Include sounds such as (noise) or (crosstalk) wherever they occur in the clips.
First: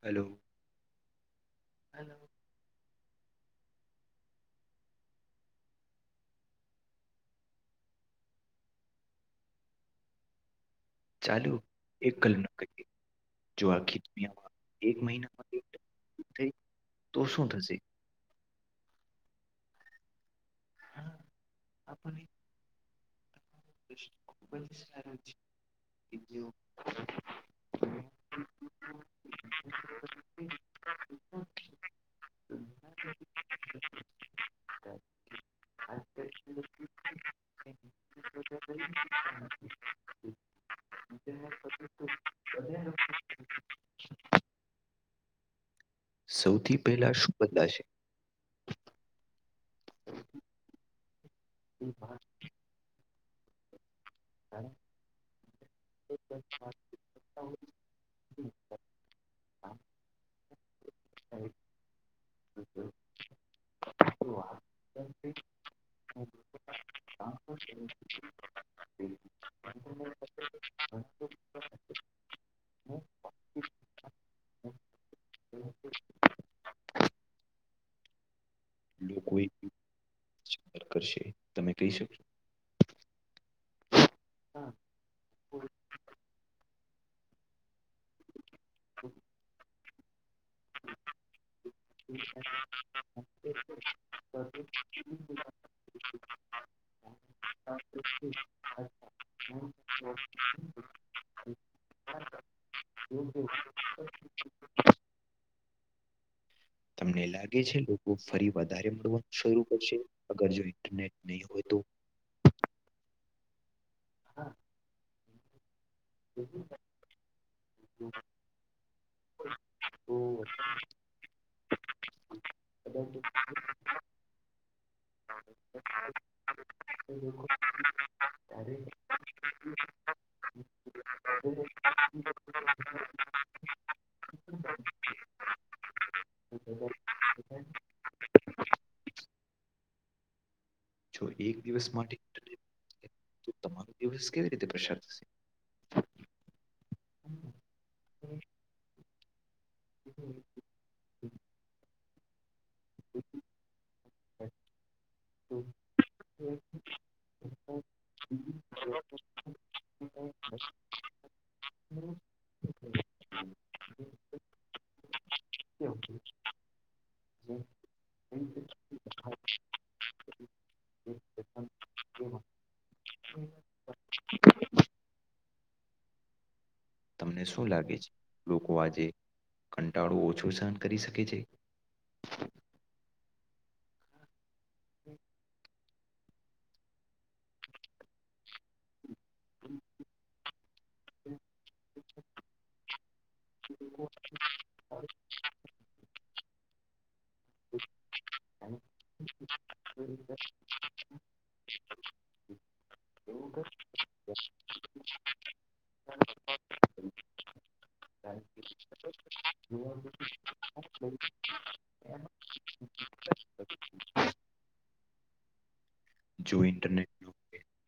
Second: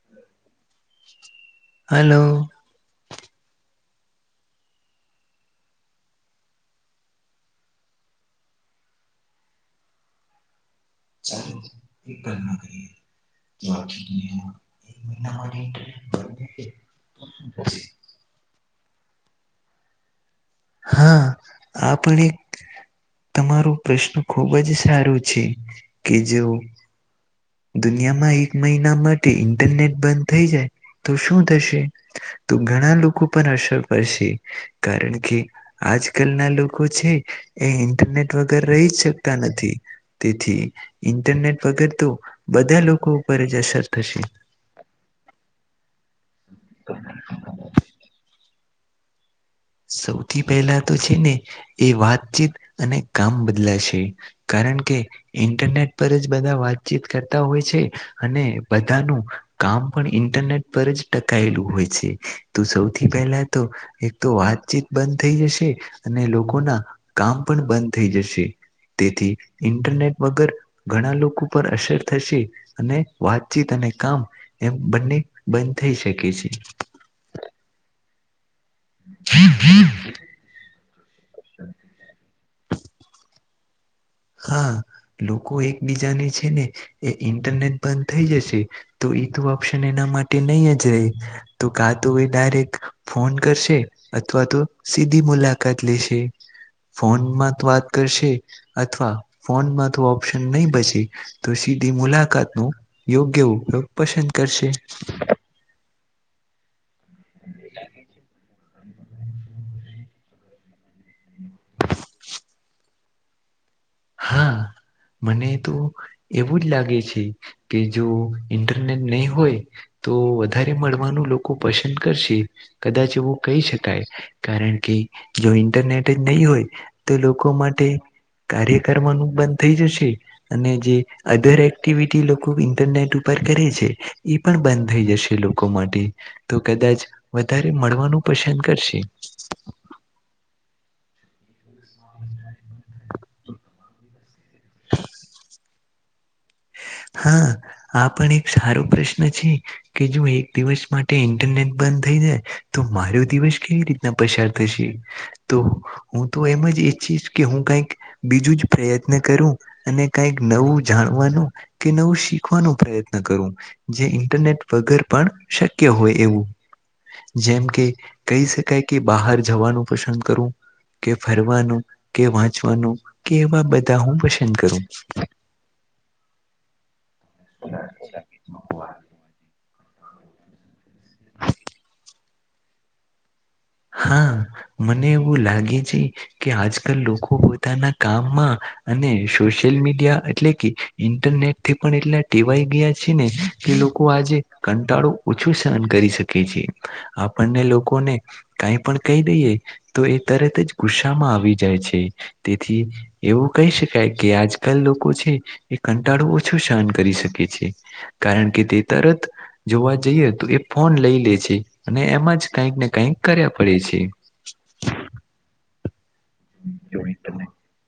Hello. Hello. ચાલો ચાલુ એક કલ ન કરી. જો આખી કરીએ દુનિયામાં એક તો મહિનામાં એક આખી દુનિયામાં થઈ. એક મહિના તું માટે ઇન્ટરનેટ બંધ શુંતા છી રહેશે. હા આપ એક. તમારો પ્રશ્ન ખુબ જ સારું છે કે જો. દુનિયામાં એક મહિના માટે ઇન્ટરનેટ બંધ થઇ જાય. તો શું થશે તો ઘણા લોકો પણ અસર. શે કારણ કે આજ કલ ના લોકો છે એ ઇન્ટરનેટ. વગ રહીકતા નથી તેથી ઇન્ટરનેટ વગર તો બધા લોકો. ખૂબબજશે તશે. સૌથી પહેલા શું બદલા છે. સૌથી પહેલા તો છે ને એ વાતચીત અને કામ બદલાશે. કારણ કે ઇન્ટરનેટ પર જ બધા વાતચીત કરતા હોય છે અને બધાનું. કામ પણ ઇન્ટરનેટ પર જ ટકાયેલું હોય છે તો સૌથી પહેલા તો. તો વાતચીત બંધ થઈ જશે અને લોકોના કામ પણ બંધ થઈ જશે. તેથી ઇન્ટરનેટ વગર ઘણા લોકો પર અસર થશે અને વાતચીત અને, કામ એમ બંને બંધ થઈ શકે છે. લોકો કરશે તમે કહી શકશો. શકશો હા લોકો એકબીજાને છે ને એ ઇન્ટરનેટ બંધ થઈ જશે. તો એ તોું ઓપ્શન એના માટે. નહી જ ર તો કા તો એ ડાયરેક્ટ ફોન કરશે અથવા તો સીધી. મુલાકાત લેશે ફોનમાં તો વાત કરશે અથવા. ફોનમાં ઓપ્શન નહી બચે તો સીધી મુલાકાત નો યોગ્ય ઉપયોગ પસંદ કર. પછ. ફ વધવાનું કર અગર જો રનેટ. નહી હોય તોું. હા મને તો એવું જ લાગે છે કે જો ઇન્ટરનેટ. નહી હોય. તો વધારે મળવાનું લોકો પસંદ કરશે કદાચ એવું કહી શકાય કારણ. કે જો ઇન્ટરનેટ જ નહી હોય તો લોકો માટે કાર્ય. બ જ અ્ટ. રટ ઉપર કરે છે એ પણ બંધ થઈ જશે લોકો માટે તો કદાચ વધારે. મળવાનું પસંદ કરશે. જો એક દિવસ માટે. હોય તો તમારો દિવસ કેવી રીતે પસાર થશે હા, આ પણ એક સારો પ્રશ્ન છે. કે જો, એક દિવસ માટે ઇન્ટરનેટ બંધ થઈ જાય તો મારો દિવસ કેવી રીતના પસાર થશે, તો હુ તો એમ જ ઈચ્છીશ કે હુ, કંઈક બીજુ જ પ્રયત્ન કરું અને કઈક નવુ જાણવાનુ કે નવું શીખવાનું પ્રયત્ન કરુ જે ઇન્ટરનેટ વગર પણ શક્ય હોય, એવુ જેમ કે કહી શકાય કે બહાર જવાનુ, પસંદ કરુ કે ફરવાનું કે વાંચવાનું કે એવા બધા હુ, પસંદ કરુ તમને શું લાગે છે, લોકો આજે કંટાળો ઓછો સહન કરી શકે છે. હા, મને એવું લાગે છે. કે આજકાલ લોકો પોતાના, કામમા અને સોશિયલ મીડિયા એટલે કે ઇન્ટરનેટ થી, પણ એટલા ટીવાઈ ગયા. છેને, તે લોકો આજે કંટાળો ઓછો સહન કરી શકે છે. આપણને લોકો ને કઈ પણ કહી દઈએ, તો એ તરત જ ગુસ્સામાં આવી જાય છે તેથી એવુ કહી શકાય કે આજકાલ લોકો છે. એ કંટાળું ઓછું શહન કરી શકે છે, કારણ કે તે તરત જોવા જઈએ તો એ ફોન લઈ લે છે, અને એમાં જ કઈક ને કઈક કર્યા પડે છે. જો ઇન્ટરનેટ,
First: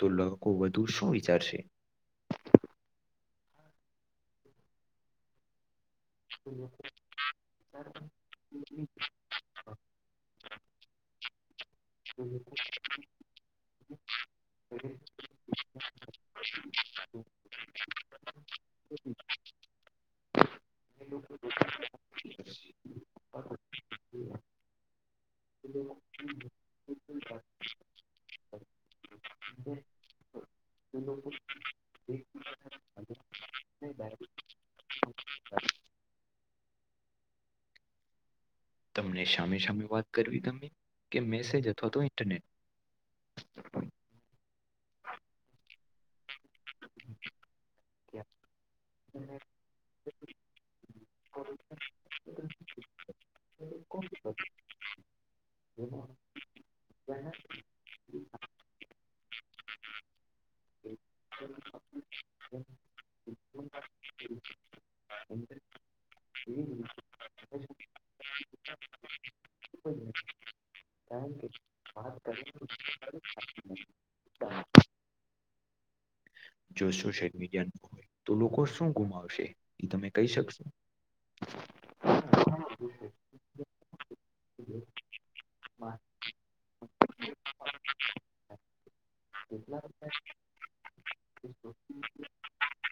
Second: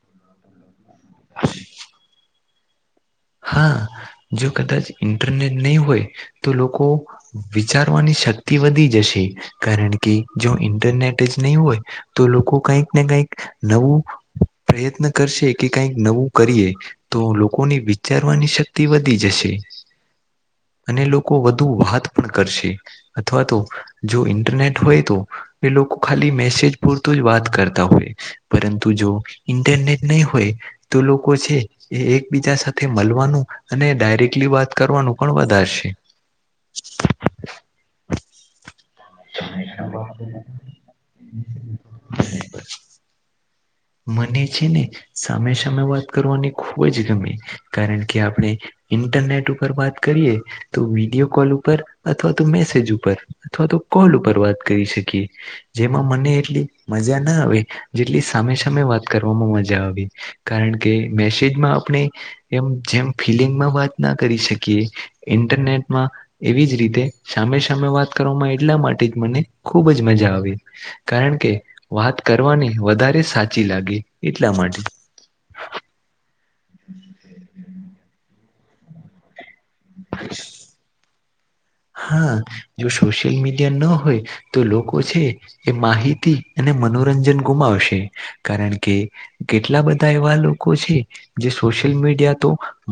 તો લોકો વધુ શું વિચારશે હા, જો કદાચ ઇન્ટરનેટ નહી, હોય તો લોકો વિચારવાની શક્તિ, વધી જશે કારણ કે જો ઇન્ટરનેટ જ નહી, હોય. તો લોકો કઈક ને કઈક નવું પ્રયત્ન કરશે કે કઈક નવુ કરીએ, તો લોકોની વિચારવાની શક્તિ વધી જશે અને લોકો વધુ વાત પણ કરશે અથવા તો જો ઇન્ટરનેટ હોય, તો એ લોકો ખા મેસેજ પૂરતો જ વાત કરતા હોય પરંતુ જો ઇન્ટરનેટ નહી, હોય. તો લોકો છે, એ એકબીજા મળવાનુ, અને ડાયરેક્ટલી વાત કરવાનું પણ વધારે છે. તમને સામે સામે વાત કરવી, ગમે કે મેસેજ અથવા તો ઇન્ટરનેટ મને છેને, સામે સામે વાત કરવાની ખુબ જ ગમે કારણ કે આપણે ઇન્ટરનેટ ઉપત કરીએ, તો વિડીયો કોલ ઉપર અથવા તો મેસેજ ઉપર અથવા તો કો ત કરી શકી જેમા, મને એટલી મજા ના આવે જે સામે સામે વાત કરવામા મજા, આવી કારણ કે મેસેજમાં આપણે એમ જેમ ત ના કરી શકી ઇન્ટરનેટમા એવી જ રીતે સામે સામે વાત કરો ટલા માટે મને ખુબજ મજા, આવી કારણ કે વાત કરવાની વધારે સાચી લાગે એટલા માટે જો સોશિયલ મીડિયા ન હોય હ તો લોકો, શું ગુમાવશે એ તમે કહી શકશો હા જો સોશિયલ મીડિયા ના હોય, તો લોકો છે, એ માહિતી અને મનોર રંજન ગુમાવશે કારણ કે કેટલા બધા એવા લોકો છે, જે સોશિયલ મી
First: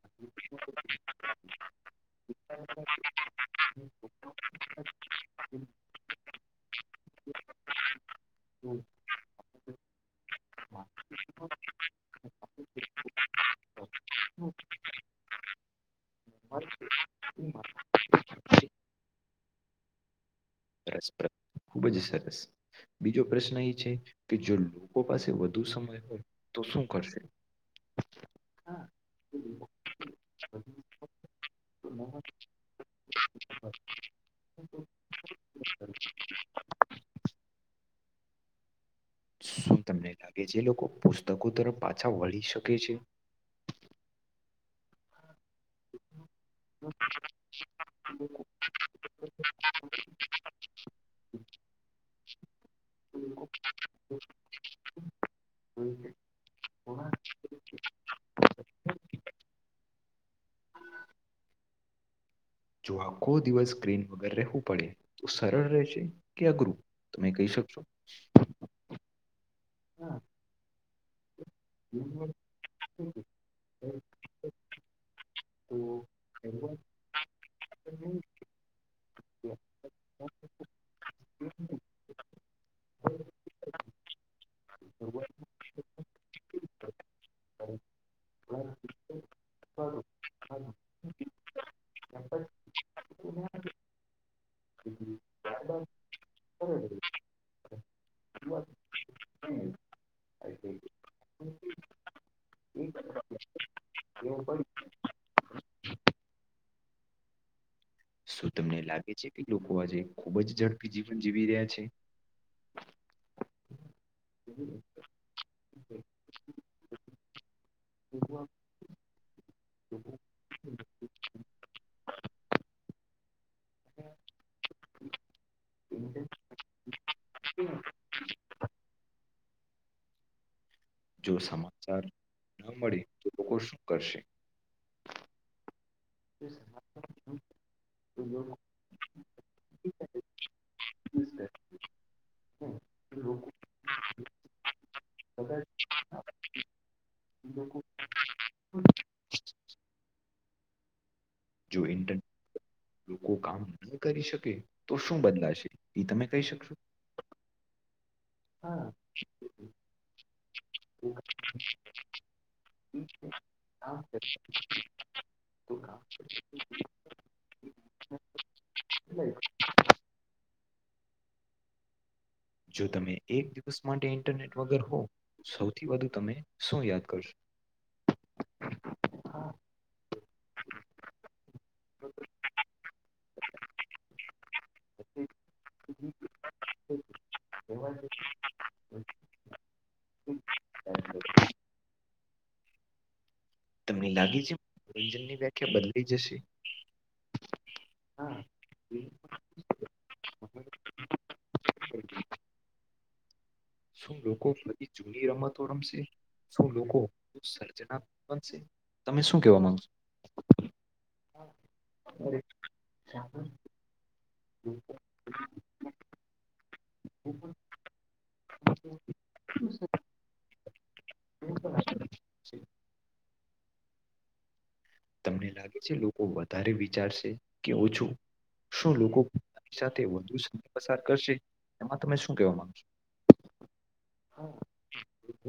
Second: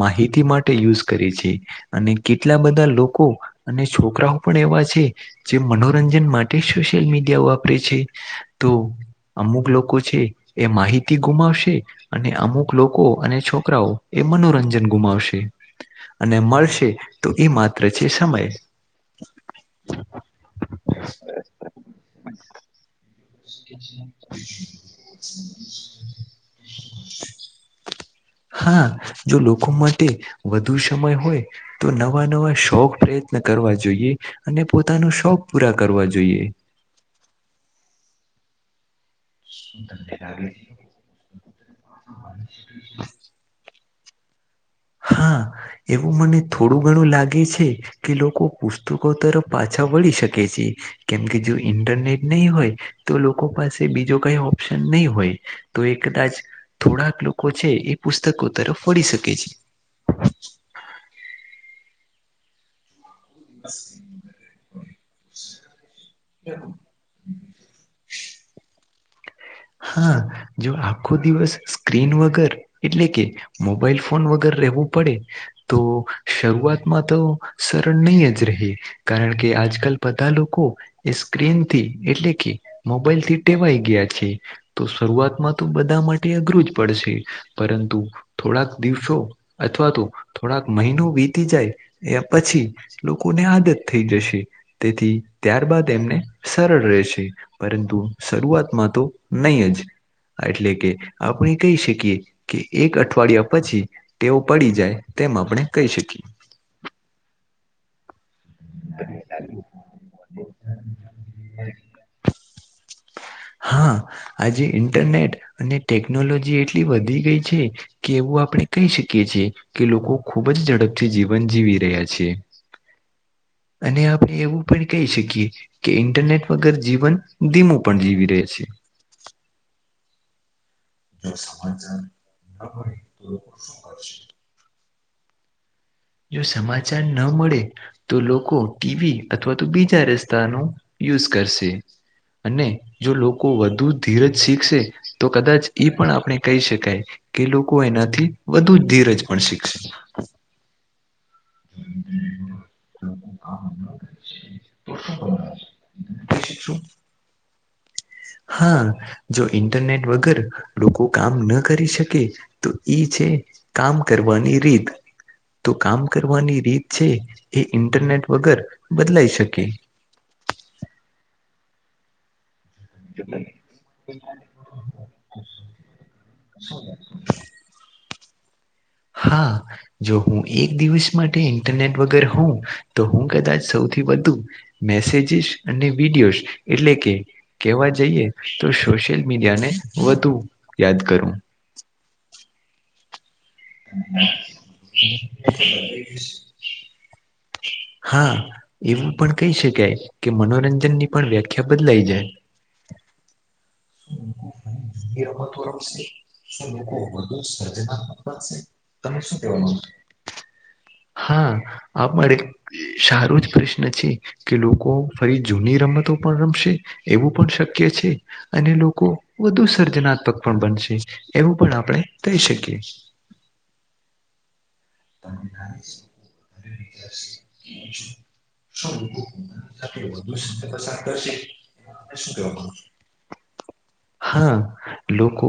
માહિતી માટે યુઝ કરે છે, અને કેટલા બધા લોકો અને છોકરાઓ પણ એવા છે, જે મનોરંજન માટે સોશિયલ મીડિયા વાપરે છે. અમુક લોકો છે, એ માહિતી ગુમાવશે અને અમુક લોકો અને છોક છોકરાઓ એ મનોરંજન ગુમાવશે અને મળશે તો એ માત્ર છે, સમય રસપ્રદ ખુબ જ સરસ બી બજ પ્રશ્ન એ છે, કે જો લોકો પાસે વધુ સમય હોય, તો શું કરશે (inaudible) હા જો લોકો માટે વધુ સમય હોય તો નવા નવા શોખ પ્રયત ન કરવા જોઈએ અને પોતાનું શોખ પૂરા કરવા જોઈએ (inaudible) કે જે લોકો પુસ્તકો તરફ પાછા વળી શકે છે. હા. એવું મને થોડું ગણું લાગે છે, કે લોકો પુસ્તકો તરફ પાછા વળી શકે છે. કેમકે જો ઇન્ટરનેટ નહી હોય તો લોકો પાસે બીજો કઈ ઓપ્શન નહી હોય તો એ કદાચ થોડાક લોકો છે, એ પુસ્તકો તરફ વળી શકે છે. ખો દિવસ સ્ક્રીન વગર રહેવું પડે તો સરળ રહેશે કે અઘરું તમે કહી શકશો? (inaudible) હા જો આખો દિવસ સ્ક્રીન વગર એટલે કે મોબાઈલ ફોન વગર રેહવું પડે તો શરૂઆતમાં તો સરળ નીય જ રહે કારણ કે આજકાલ બધા લોકો એ સ્ક્રીનથી એટલે કે મોબાઈલથી ટેવાઈ ગયા છે. તો શરૂઆતમાં તો બધા માટે અઘરું જ પડશે પરંતુ થોડાક દિવસો અથવા તો થોડાક મહિનો વીતી જાય એ પછી લોકોને આદત થઈ જશે તેથી ત્યારબાદ એમને સરળ રહે છે, પરંતુ શરૂઆતમાં તો નય જ એટલે કે આપણે કહી શકીએ કે એક અઠવાડિયા પછી તેઓ પડી જાય તેમ આપણે કહી શકીએ શું તમને લાગે છે, કે લોકો આજે ખુબ જ ઝડપી જીવન જીવી રહ્યા છે. હા આજે ઇન્ટરનેટ અને ટેકનોલોજી એટલી વધી ગઈ છે કે એવું આ આપણે કહી શકીએ છીએ કે લોકો ખૂબ જ ઝડપથી જીવન જીવી રહ્યા છે. (inaudible) અને આપણે એવું પણ કહી શકીએ કે ઇન્ટરનેટ વગર જીવન ધીમું પણ જીવી શકીએ છે. જો સમાચાર ન મળે તો લોકો શું કરશે? (inaudible) જો સમાચાર ન મળે તો લોકો ટીવી અથવા તો બીજા રસ્તાનો યુઝ કરશે અને જો લોકો વધુ ધીરજ શીખશે તો કદાચ ઈ પણ આપણે કહી શકાય કે લોકો એનાથી વધુ ધીરજ પણ શીખશે જો ઇન્ટરનેટ લોકો કામ કરી શકે તો શું બદલાશે એ તમે કહી શકશો? હા જો ઇન્ટરનેટ વગર લોકો કામ ન કરી શકે તો ઈ એ કામ કરવાની રીત તો કામ કરવાની રીત છે, એ ઇન્ટરનેટ વગર બદલાઈ શકે (inaudible) જો તમે એક દિવસ માટે ઇન્ટરનેટ વગર હો સૌથી વધુ તમે શું યાદ કરશો? (inaudible) હા. જો હું એક દિવસ માટે ઇન્ટરનેટ વગર હોઉ તો હું કદાચ સૌથી વધુ મેસેજીસ અને વિડીયોઝ એટલે કે કેહેવા જઈએ તો સોશિયલ મીડિયાને વધુ યાદ કરું તમને લાગે છે મનોરંજનની વ્યાખ્યા બદલાઈ જશે (inaudible) હા એવું પણ કહી શકાય કે મનોરંજનની પણ વ્યાખ્યા બદલાઈ જાય (unintelligible) શું લોકો બધી જૂની રમતો રમશે શું લોકો સર્જનાત્મક બનશે? તમે શું કેવા માંગો છો? હા આપ માટે સારો જ પ્રશ્ન છે, કે લોકો ફરી જૂની રમત તો પણ રમશે એવું પણ શક્ય છે. અને લોકો વધુ સર્જનાત્મક પણ બનશે એવું પણ આપણે કહી શકીએ. (inaudible) તમને લાગે છે લોકો છે વધારે અને વિચાર વિચારશે કે છે શું ઓછું શું લોકો પોતાની સાથે વધુ સમય પસાર કરશે એમાં તમે શું કહેવા કેવાનું. માંગો છો હા. લોકો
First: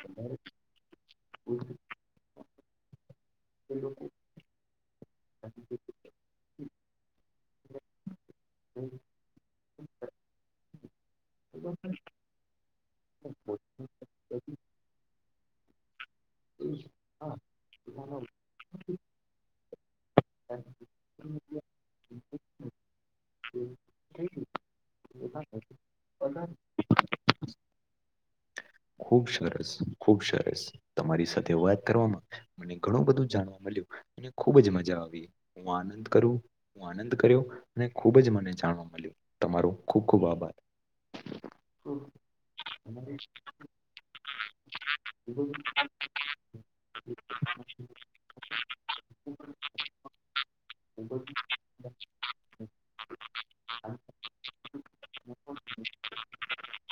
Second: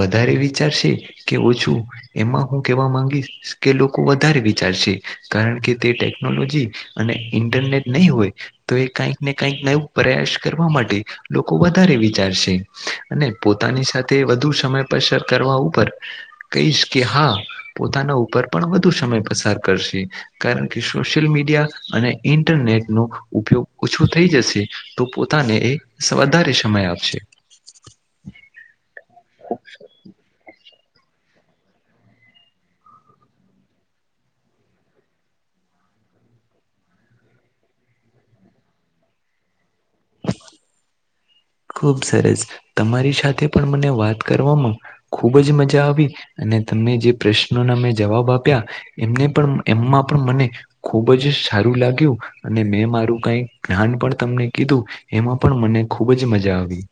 વધારે વિચારશે કે ઓછું એમાં હું કેવા માંગીશ કે લોકો વધારે વિચારશે કારણ કે તે ટેકનોલોજી અને ઇન્ટરનેટ નહી હોય તો એ કઈક ને કઈક નવું પ્રયાસ કરવા માટે લોકો વધારે વિચારશે અને પોતે પોતાની સાથે વધુ સમય પસર કરવા ઉપર કહીશ કે હા પોતાના ઉપર પણ વધુ સમય પસાર કરશે કારણ કે સોશિયલ મીડિયા અને ઇન્ટરનેટનુ ઉપયોગ ઉપયોગ ઓછો થઈ જશે તો પોતાને એ વધારે સમય આપશે. (inaudible) ખુબ સરસ. ખુબ સરસ. તમારી સાથે વાત કરવામાં મને ઘણું બધું જાણવા મળ્યું અને ખુબ જ મજા આવી. હું વાત અંત કરુ. આનંદ કર્યો અને ખૂબ જ મને જાણવા મળ્યું તમારો ખૂબ ખૂબ આભાર. ખુબ સરસ. તમારી સાથે પણ મને વાત કરવામાં ખૂબ જ મજા આવી અને તમે મે જે પ્રશ્નોના મેં જવાબ આપ્યા એને એમમાં પણ મને ખુબ જ સારું લાગ અને મે મારું કઈ ધ્યાન પણ તમને કીધું એમાં પણ મને ખૂબ જ મજા આવી.